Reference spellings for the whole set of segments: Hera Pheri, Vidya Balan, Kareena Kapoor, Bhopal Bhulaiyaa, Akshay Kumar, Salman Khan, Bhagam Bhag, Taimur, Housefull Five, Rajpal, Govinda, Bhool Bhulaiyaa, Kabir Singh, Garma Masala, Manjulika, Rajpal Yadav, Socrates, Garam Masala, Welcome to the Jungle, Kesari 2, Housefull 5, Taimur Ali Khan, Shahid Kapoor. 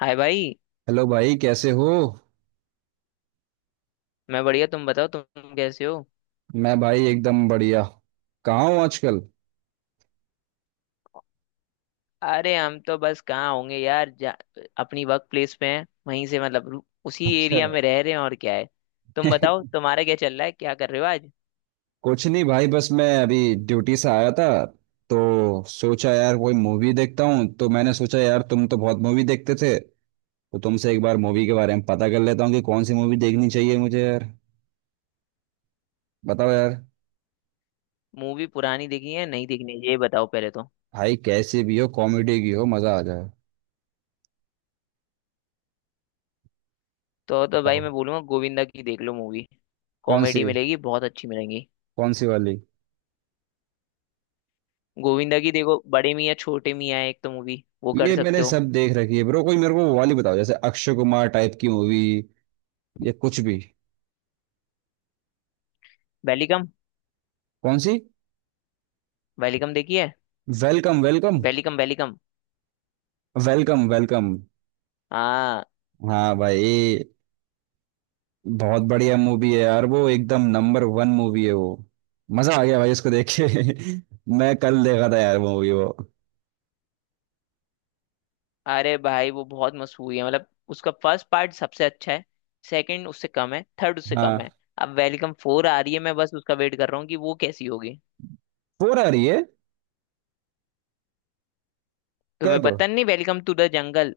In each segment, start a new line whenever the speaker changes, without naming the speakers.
हाय भाई।
हेलो भाई, कैसे हो।
मैं बढ़िया, तुम बताओ तुम कैसे हो।
मैं भाई एकदम बढ़िया। कहाँ हूँ आजकल।
अरे हम तो बस कहाँ होंगे यार, जा, अपनी वर्क प्लेस पे हैं, वहीं से मतलब उसी
अच्छा।
एरिया में रह रहे हैं, और क्या है। तुम बताओ, तुम्हारा क्या चल रहा है, क्या कर रहे हो आज।
कुछ नहीं भाई, बस मैं अभी ड्यूटी से आया था। तो सोचा यार कोई मूवी देखता हूँ, तो मैंने सोचा यार तुम तो बहुत मूवी देखते थे। तो तुमसे एक बार मूवी के बारे में पता कर लेता हूँ कि कौन सी मूवी देखनी चाहिए मुझे यार। बताओ यार।
मूवी पुरानी देखी है, नहीं देखनी है, ये बताओ पहले। तो
भाई कैसी भी हो, कॉमेडी की हो, मजा आ जाए।
तो भाई
बताओ।
मैं बोलूंगा, गोविंदा की देख लो मूवी।
कौन सी।
कॉमेडी मिलेगी, बहुत अच्छी मिलेंगी।
कौन सी वाली।
गोविंदा की देखो, बड़े मियाँ छोटे मियाँ है एक तो मूवी, वो कर
ये मैंने
सकते हो।
सब देख रखी है ब्रो, कोई मेरे को वो वाली बताओ जैसे अक्षय कुमार टाइप की मूवी या कुछ भी।
वेलिकम।
कौन सी।
वेलिकम देखी है।
Welcome welcome.
Welcome welcome.
Welcome welcome.
हाँ।
हाँ भाई। बहुत बढ़िया मूवी है यार, वो एकदम नंबर वन मूवी है वो। मजा आ गया भाई उसको देख के। मैं कल देखा था यार मूवी वो।
अरे भाई वो बहुत मशहूर है, मतलब उसका फर्स्ट पार्ट सबसे अच्छा है। सेकंड उससे कम है, थर्ड उससे कम
हाँ।
है। अब वेलकम फोर आ रही है, मैं बस उसका वेट कर रहा हूँ कि वो कैसी होगी।
फोर आ रही है।
तुम्हें
कब।
पता नहीं वेलकम टू द जंगल।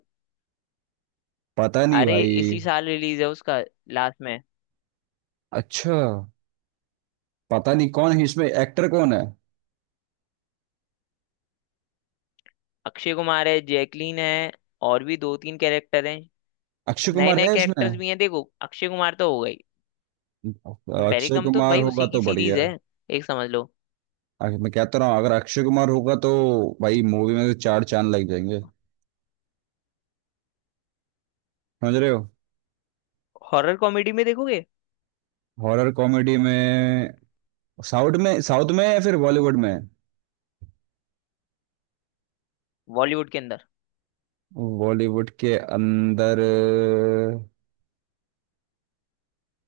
पता नहीं
अरे
भाई।
इसी साल रिलीज है उसका, लास्ट में।
अच्छा। पता नहीं कौन है इसमें, एक्टर कौन है।
अक्षय कुमार है, जैकलीन है, और भी दो तीन कैरेक्टर हैं।
अक्षय
नए
कुमार
नए
है इसमें।
कैरेक्टर्स भी हैं। देखो, अक्षय कुमार तो हो गई,
अक्षय
वेलकम तो
कुमार
भाई
होगा
उसी की
तो
सीरीज
बढ़िया
है।
है।
एक समझ लो।
अरे मैं कहता रहा हूँ अगर अक्षय कुमार होगा तो भाई, मूवी में तो चार चांद लग जाएंगे। समझ रहे हो।
हॉरर कॉमेडी में देखोगे?
हॉरर कॉमेडी में। साउथ में, साउथ में या फिर बॉलीवुड में।
बॉलीवुड के अंदर।
बॉलीवुड के अंदर।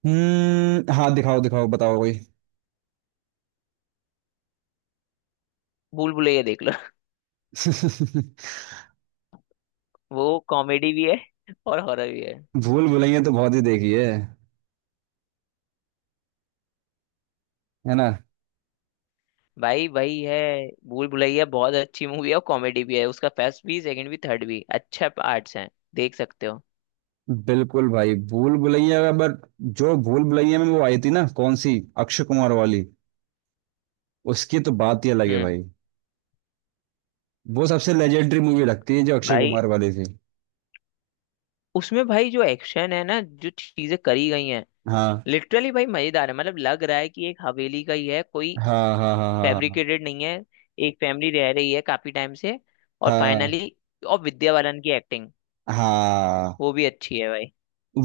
हम्म, हाँ दिखाओ दिखाओ, बताओ कोई।
भूल भुलैया देख लो। वो कॉमेडी भी है और हॉरर भी है।
भूल भुलैया तो बहुत ही देखी है। है ना।
भाई वही है। भूल भुलैया बहुत अच्छी मूवी है और कॉमेडी भी है, उसका फर्स्ट भी, सेकंड भी, थर्ड भी, अच्छा पार्ट्स हैं, देख सकते हो।
बिल्कुल भाई, भूल भुलैया का बट, जो भूल भुलैया में वो आई थी ना, कौन सी, अक्षय कुमार वाली, उसकी तो बात ही अलग है
हम्म।
भाई। वो सबसे लेजेंडरी मूवी लगती है जो अक्षय
भाई
कुमार वाली थी।
उसमें भाई, जो एक्शन है ना, जो चीजें करी गई हैं,
हाँ
लिटरली भाई मजेदार है, मतलब लग रहा है कि एक हवेली का ही है कोई,
हाँ हाँ, हाँ, हाँ,
फैब्रिकेटेड नहीं है। एक फैमिली रह रही है काफी टाइम से, और
हाँ।
फाइनली, और विद्या बालन की एक्टिंग,
हाँ, हाँ।
वो भी अच्छी है भाई।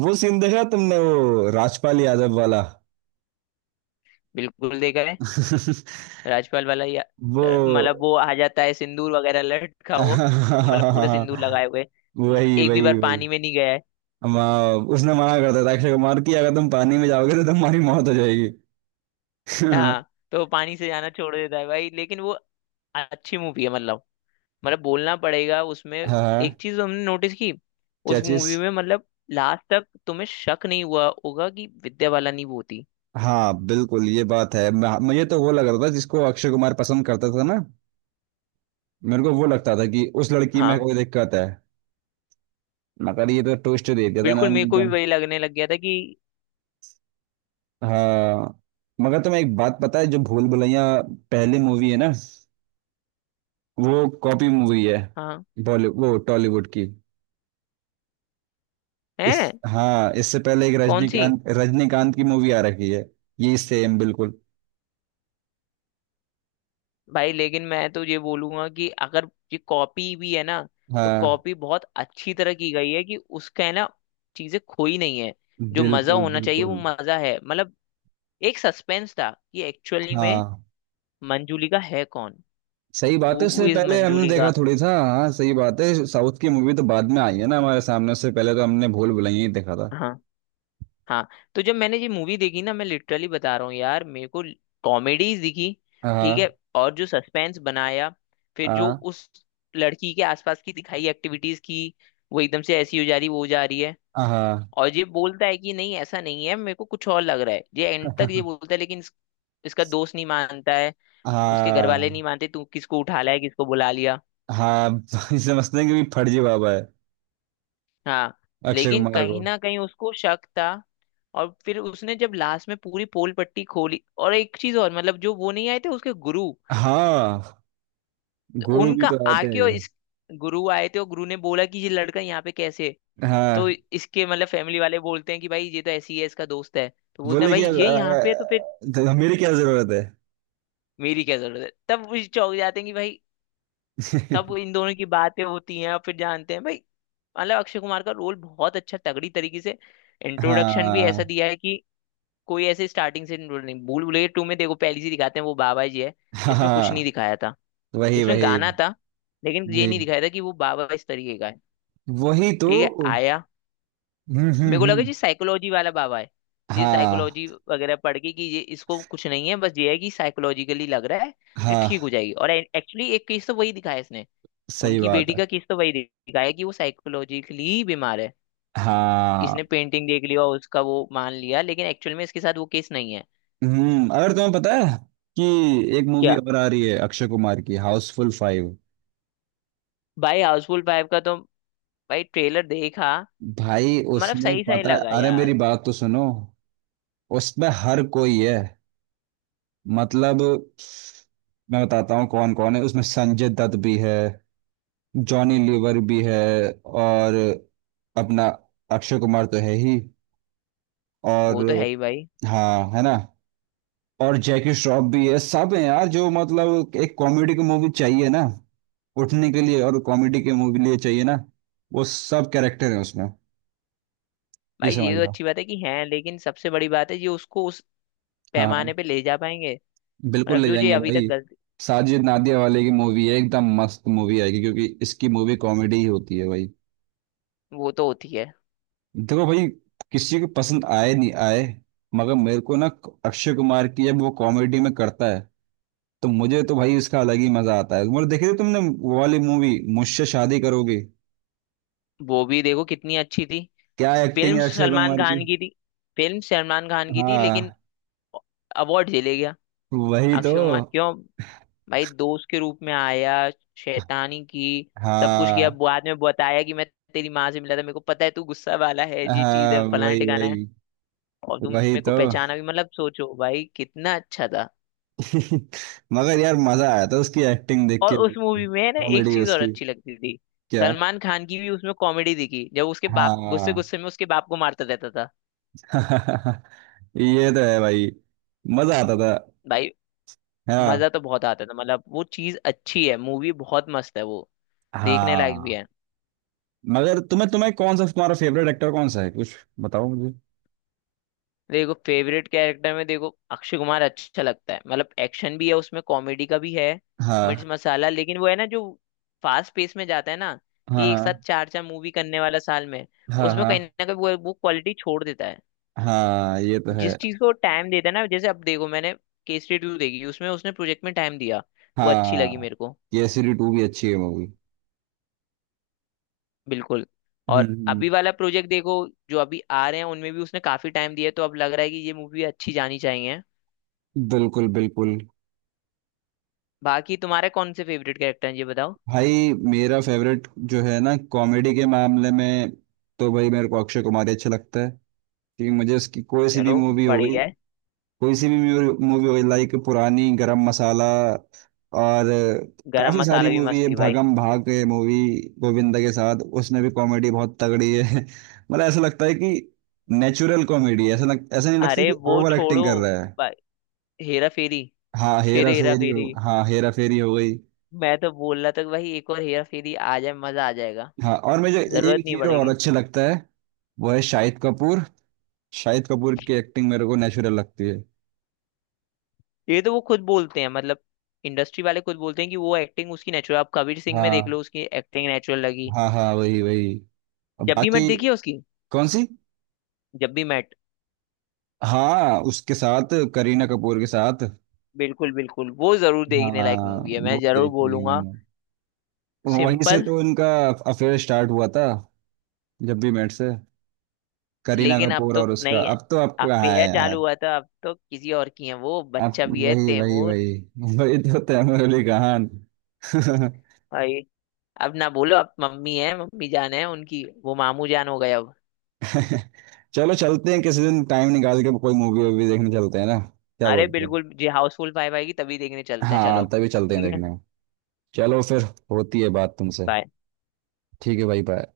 वो सीन देखा तुमने, वो राजपाल यादव वाला।
बिल्कुल देखा है। राजपाल वाला, या।
वो।
मतलब वो आ जाता है सिंदूर वगैरह लटका वो। मतलब पूरे सिंदूर लगाए हुए,
वही,
एक भी बार
वही, वही।
पानी में नहीं गया है।
उसने मना करता था अक्षय कुमार की अगर तुम पानी में जाओगे तो तुम्हारी मौत हो जाएगी।
हाँ, तो वो पानी से जाना छोड़ देता है भाई, लेकिन वो अच्छी मूवी है, मतलब, बोलना पड़ेगा उसमें।
हाँ।
एक चीज हमने नोटिस की।
क्या
उस
चीज।
मूवी में, मतलब लास्ट तक तुम्हें शक नहीं हुआ होगा कि विद्या बाला नहीं वो थी।
हाँ बिल्कुल, ये बात है, मुझे तो वो लग रहा था जिसको अक्षय कुमार पसंद करता था ना। मेरे को वो लगता था कि उस लड़की में
हाँ,
कोई दिक्कत है। मगर ये तो ट्विस्ट दे दिया था ना,
बिल्कुल मेरे को भी
एकदम।
वही लगने लग गया था कि,
हाँ। मगर तुम्हें एक बात पता है, जो भूल भुलैया पहली मूवी है ना, वो कॉपी मूवी है।
हाँ।
बॉलीवुड, वो टॉलीवुड की। इस
है।
हाँ, इससे पहले एक
कौन सी।
रजनीकांत रजनीकांत की मूवी आ रखी है। ये सेम बिल्कुल।
भाई लेकिन मैं तो ये बोलूंगा कि अगर ये कॉपी भी है ना, तो
हाँ,
कॉपी बहुत अच्छी तरह की गई है, कि उसका है ना, चीजें खोई नहीं है, जो मजा
बिल्कुल,
होना चाहिए
बिल्कुल।
वो मजा है, मतलब। एक सस्पेंस था कि एक्चुअली में
हाँ
मंजूलिका है कौन।
सही बात है,
हु
उससे
इज
पहले हमने देखा
मंजूलिका।
थोड़ी था। हाँ सही बात है, साउथ की मूवी तो बाद में आई है ना हमारे सामने, उससे पहले तो हमने भूल भुलैया ही देखा था।
हाँ। हाँ। तो जब मैंने ये मूवी देखी ना, मैं लिटरली बता रहा हूँ यार, मेरे को कॉमेडीज दिखी। ठीक है।
हाँ,
और जो सस्पेंस बनाया, फिर जो
हाँ,
उस लड़की के आसपास की दिखाई एक्टिविटीज की, वो एकदम से ऐसी हो जा रही, वो हो जा रही है।
हाँ।
और ये बोलता है कि नहीं ऐसा नहीं है, मेरे को कुछ और लग रहा है, ये एंड तक ये बोलता है, लेकिन इसका दोस्त नहीं मानता है। उसके घर वाले
हाँ,
नहीं मानते, तू किसको उठा लाया, किसको बुला लिया।
हाँ। समझते हैं कि भी फर्जी बाबा है,
हाँ।
अक्षय
लेकिन
कुमार
कहीं
को।
ना कहीं उसको शक था, और फिर उसने जब लास्ट में पूरी पोल पट्टी खोली, और एक चीज और, मतलब जो वो नहीं आए थे उसके गुरु,
हाँ, गुरु भी
उनका
तो आए थे।
आके और इस, गुरु आए थे, और गुरु ने बोला कि ये लड़का यहाँ पे कैसे है? तो
हाँ
इसके मतलब फैमिली वाले बोलते हैं कि भाई ये तो ऐसी है, इसका दोस्त है, तो बोलते हैं
बोले
भाई
कि अब,
ये यहाँ पे है, तो फिर
तो मेरी क्या जरूरत है।
मेरी क्या जरूरत है। तब वो चौंक जाते हैं कि भाई, तब वो इन दोनों की बातें होती हैं, और फिर जानते हैं भाई, मतलब अक्षय कुमार का रोल बहुत अच्छा, तगड़ी तरीके से इंट्रोडक्शन भी ऐसा
हाँ,
दिया है कि कोई ऐसे स्टार्टिंग से इंट्रोड नहीं। भूल भुलैया टू में देखो, पहली सी दिखाते हैं वो बाबा जी है। इसमें कुछ नहीं
हाँ,
दिखाया था,
वही,
इसमें
वही,
गाना था, लेकिन ये
वही।
नहीं दिखाया था कि वो बाबा इस तरीके का है।
वही तो।
ठीक है, आया।
हम्म,
मेरे
हम्म,
को लगा
हम्म।
जी साइकोलॉजी वाला बाबा है, ये
हाँ,
साइकोलॉजी वगैरह पढ़ के, कि ये इसको कुछ नहीं है, बस ये है कि साइकोलॉजिकली लग रहा है ये
हाँ
ठीक हो जाएगी। और एक्चुअली एक केस तो वही दिखाया इसने,
सही
उनकी
बात
बेटी
है।
का केस तो वही दिखाया कि वो साइकोलॉजिकली बीमार है। इसने
हाँ।
पेंटिंग देख लिया और उसका वो मान लिया, लेकिन एक्चुअल में इसके साथ वो केस नहीं है।
अगर तुम्हें पता है कि एक मूवी
क्या?
और आ रही है अक्षय कुमार की, हाउसफुल फाइव।
भाई हाउसफुल फाइव का तो, भाई ट्रेलर देखा,
भाई
मतलब
उसमें
सही सही
पता है,
लगा
अरे मेरी
यार।
बात तो सुनो। उसमें हर कोई है, मतलब मैं बताता हूँ कौन कौन है उसमें। संजय दत्त भी है, जॉनी लीवर भी है, और अपना अक्षय कुमार तो है ही, और
वो तो है ही भाई।
हाँ, है ना, और जैकी श्रॉफ भी है, सब है यार जो मतलब एक कॉमेडी की मूवी चाहिए ना उठने के लिए, और कॉमेडी की मूवी लिए चाहिए ना, वो सब कैरेक्टर है उसमें। ये
भाई ये
समझ
तो
लो।
अच्छी बात है कि हैं, लेकिन सबसे बड़ी बात है ये उसको उस
हाँ,
पैमाने पे ले जा पाएंगे।
बिल्कुल
मतलब
ले
जो ये
जाएंगे
अभी तक
भाई।
गलती।
साजिद नादिया वाले की मूवी है, एकदम मस्त मूवी आएगी क्योंकि इसकी मूवी कॉमेडी ही होती है भाई।
वो तो होती है।
देखो भाई, किसी को पसंद आए नहीं आए, मगर मेरे को ना, अक्षय कुमार की जब वो कॉमेडी में करता है, तो मुझे तो भाई उसका अलग ही मजा आता है। मतलब देखी थी तुमने वो वाली मूवी, मुझसे शादी करोगे।
वो भी देखो कितनी अच्छी थी।
क्या एक्टिंग
फिल्म
है अक्षय
सलमान
कुमार की।
खान की थी। फिल्म सलमान खान की थी, लेकिन
हाँ
अवार्ड ले गया
वही तो।
अक्षय कुमार, क्यों? भाई दोस्त के रूप में आया, शैतानी की, सब कुछ किया,
हाँ,
बाद में बताया कि मैं तेरी माँ से मिला था, मेरे को पता है तू गुस्सा वाला है, ये चीज
हाँ,
है, फलाना
वही,
ठिकाना है,
वही,
और तू
वही
मेरे को
तो।
पहचाना भी, मतलब सोचो भाई कितना अच्छा था।
मगर यार मजा आया था उसकी एक्टिंग देख
और
के।
उस मूवी में ना एक
कॉमेडी
चीज और
उसकी।
अच्छी लगती थी,
क्या।
सलमान खान की भी उसमें कॉमेडी दिखी, जब उसके बाप गुस्से
हाँ।
गुस्से में उसके बाप को मारता रहता था।
ये तो है भाई, मजा आता था।
भाई। मजा
हाँ,
तो बहुत आता था, मतलब वो चीज अच्छी है, मूवी बहुत मस्त है वो, देखने लायक भी
हाँ।
है।
मगर तुम्हें तुम्हें कौन सा, तुम्हारा फेवरेट एक्टर कौन सा है कुछ, बताओ मुझे।
देखो, फेवरेट कैरेक्टर में देखो अक्षय कुमार अच्छा लगता है, मतलब एक्शन भी है उसमें, कॉमेडी का भी है, मिर्च
हाँ,
मसाला, लेकिन वो है ना जो फास्ट पेस में जाता है ना, कि एक साथ
हाँ,
चार चार मूवी करने वाला साल में,
हाँ,
उसमें
हाँ।
कहीं ना कहीं वो क्वालिटी छोड़ देता है।
हाँ, ये तो है।
जिस चीज को टाइम देता है ना, जैसे अब देखो, मैंने केसरी टू देखी, उसमें उसने प्रोजेक्ट में टाइम दिया, वो अच्छी लगी
हाँ।
मेरे को।
केसरी टू भी अच्छी है मूवी।
बिल्कुल। और
हम्म।
अभी वाला प्रोजेक्ट देखो, जो अभी आ रहे हैं, उनमें भी उसने काफी टाइम दिया है, तो अब लग रहा है कि ये मूवी अच्छी जानी चाहिए।
बिल्कुल, बिल्कुल।
बाकी तुम्हारे कौन से फेवरेट कैरेक्टर हैं ये बताओ।
भाई मेरा फेवरेट जो है ना, कॉमेडी के मामले में, तो भाई मेरे को अक्षय कुमार ही अच्छा लगता है। क्योंकि मुझे उसकी कोई सी भी
चलो,
मूवी हो गई,
बढ़िया है।
कोई सी भी मूवी हो, लाइक पुरानी गरम मसाला, और
गरम
काफी
मसाला
सारी
भी
मूवी
मस्त
है,
थी भाई।
भागम भाग है मूवी गोविंदा के साथ, उसमें भी कॉमेडी बहुत तगड़ी है। मतलब ऐसा लगता है कि नेचुरल कॉमेडी है, ऐसा नहीं लगता
अरे
कि
वो
ओवर एक्टिंग
छोड़ो
कर रहा है।
भाई, हेरा फेरी।
हाँ
फिर
हेरा
हेरा
फेरी हो,
फेरी।
हाँ हेरा फेरी हो गई।
मैं तो बोल रहा था कि भाई एक और हेरा फेरी आ जाए, मजा आ जाएगा,
हाँ, और मुझे
जरूरत
एक
नहीं
हीरो और
पड़ेगी।
अच्छे लगता है, वो है शाहिद कपूर। शाहिद कपूर की एक्टिंग मेरे को नेचुरल लगती है।
ये तो वो खुद बोलते हैं, मतलब इंडस्ट्री वाले खुद बोलते हैं कि वो एक्टिंग उसकी नेचुरल, आप कबीर सिंह में देख
हाँ,
लो उसकी एक्टिंग नेचुरल लगी।
हाँ, हाँ, वही वही। और
जब भी मैट
बाकी।
देखी है उसकी।
कौन सी।
जब भी मैट,
हाँ, उसके साथ करीना कपूर के साथ।
बिल्कुल बिल्कुल, वो जरूर देखने लायक
हाँ।
मूवी है, मैं
वो
जरूर
देखी है
बोलूंगा।
मैंने। वहीं से
सिंपल।
तो इनका अफेयर स्टार्ट हुआ था, जब भी मेट से, करीना
लेकिन अब
कपूर,
तो
और उसका
नहीं है,
अब तो आपको कहाँ है
अफेयर चालू
यार।
हुआ था, अब तो किसी और की है, वो
अब।
बच्चा भी है
वही, वही,
तैमूर।
वही। वही तो, तैमूर अली खान।
भाई, अब ना बोलो, अब मम्मी है, मम्मी जान है उनकी, वो मामू जान हो गए अब।
चलो, चलते हैं किसी दिन टाइम निकाल के कोई मूवी वूवी देखने चलते हैं ना। क्या
अरे
बोलते हो।
बिल्कुल जी, हाउसफुल फाइव आएगी तभी देखने चलते हैं, चलो।
हाँ, तभी चलते हैं
ठीक है,
देखने। चलो फिर। होती है बात तुमसे।
बाय।
ठीक है भाई, बाय।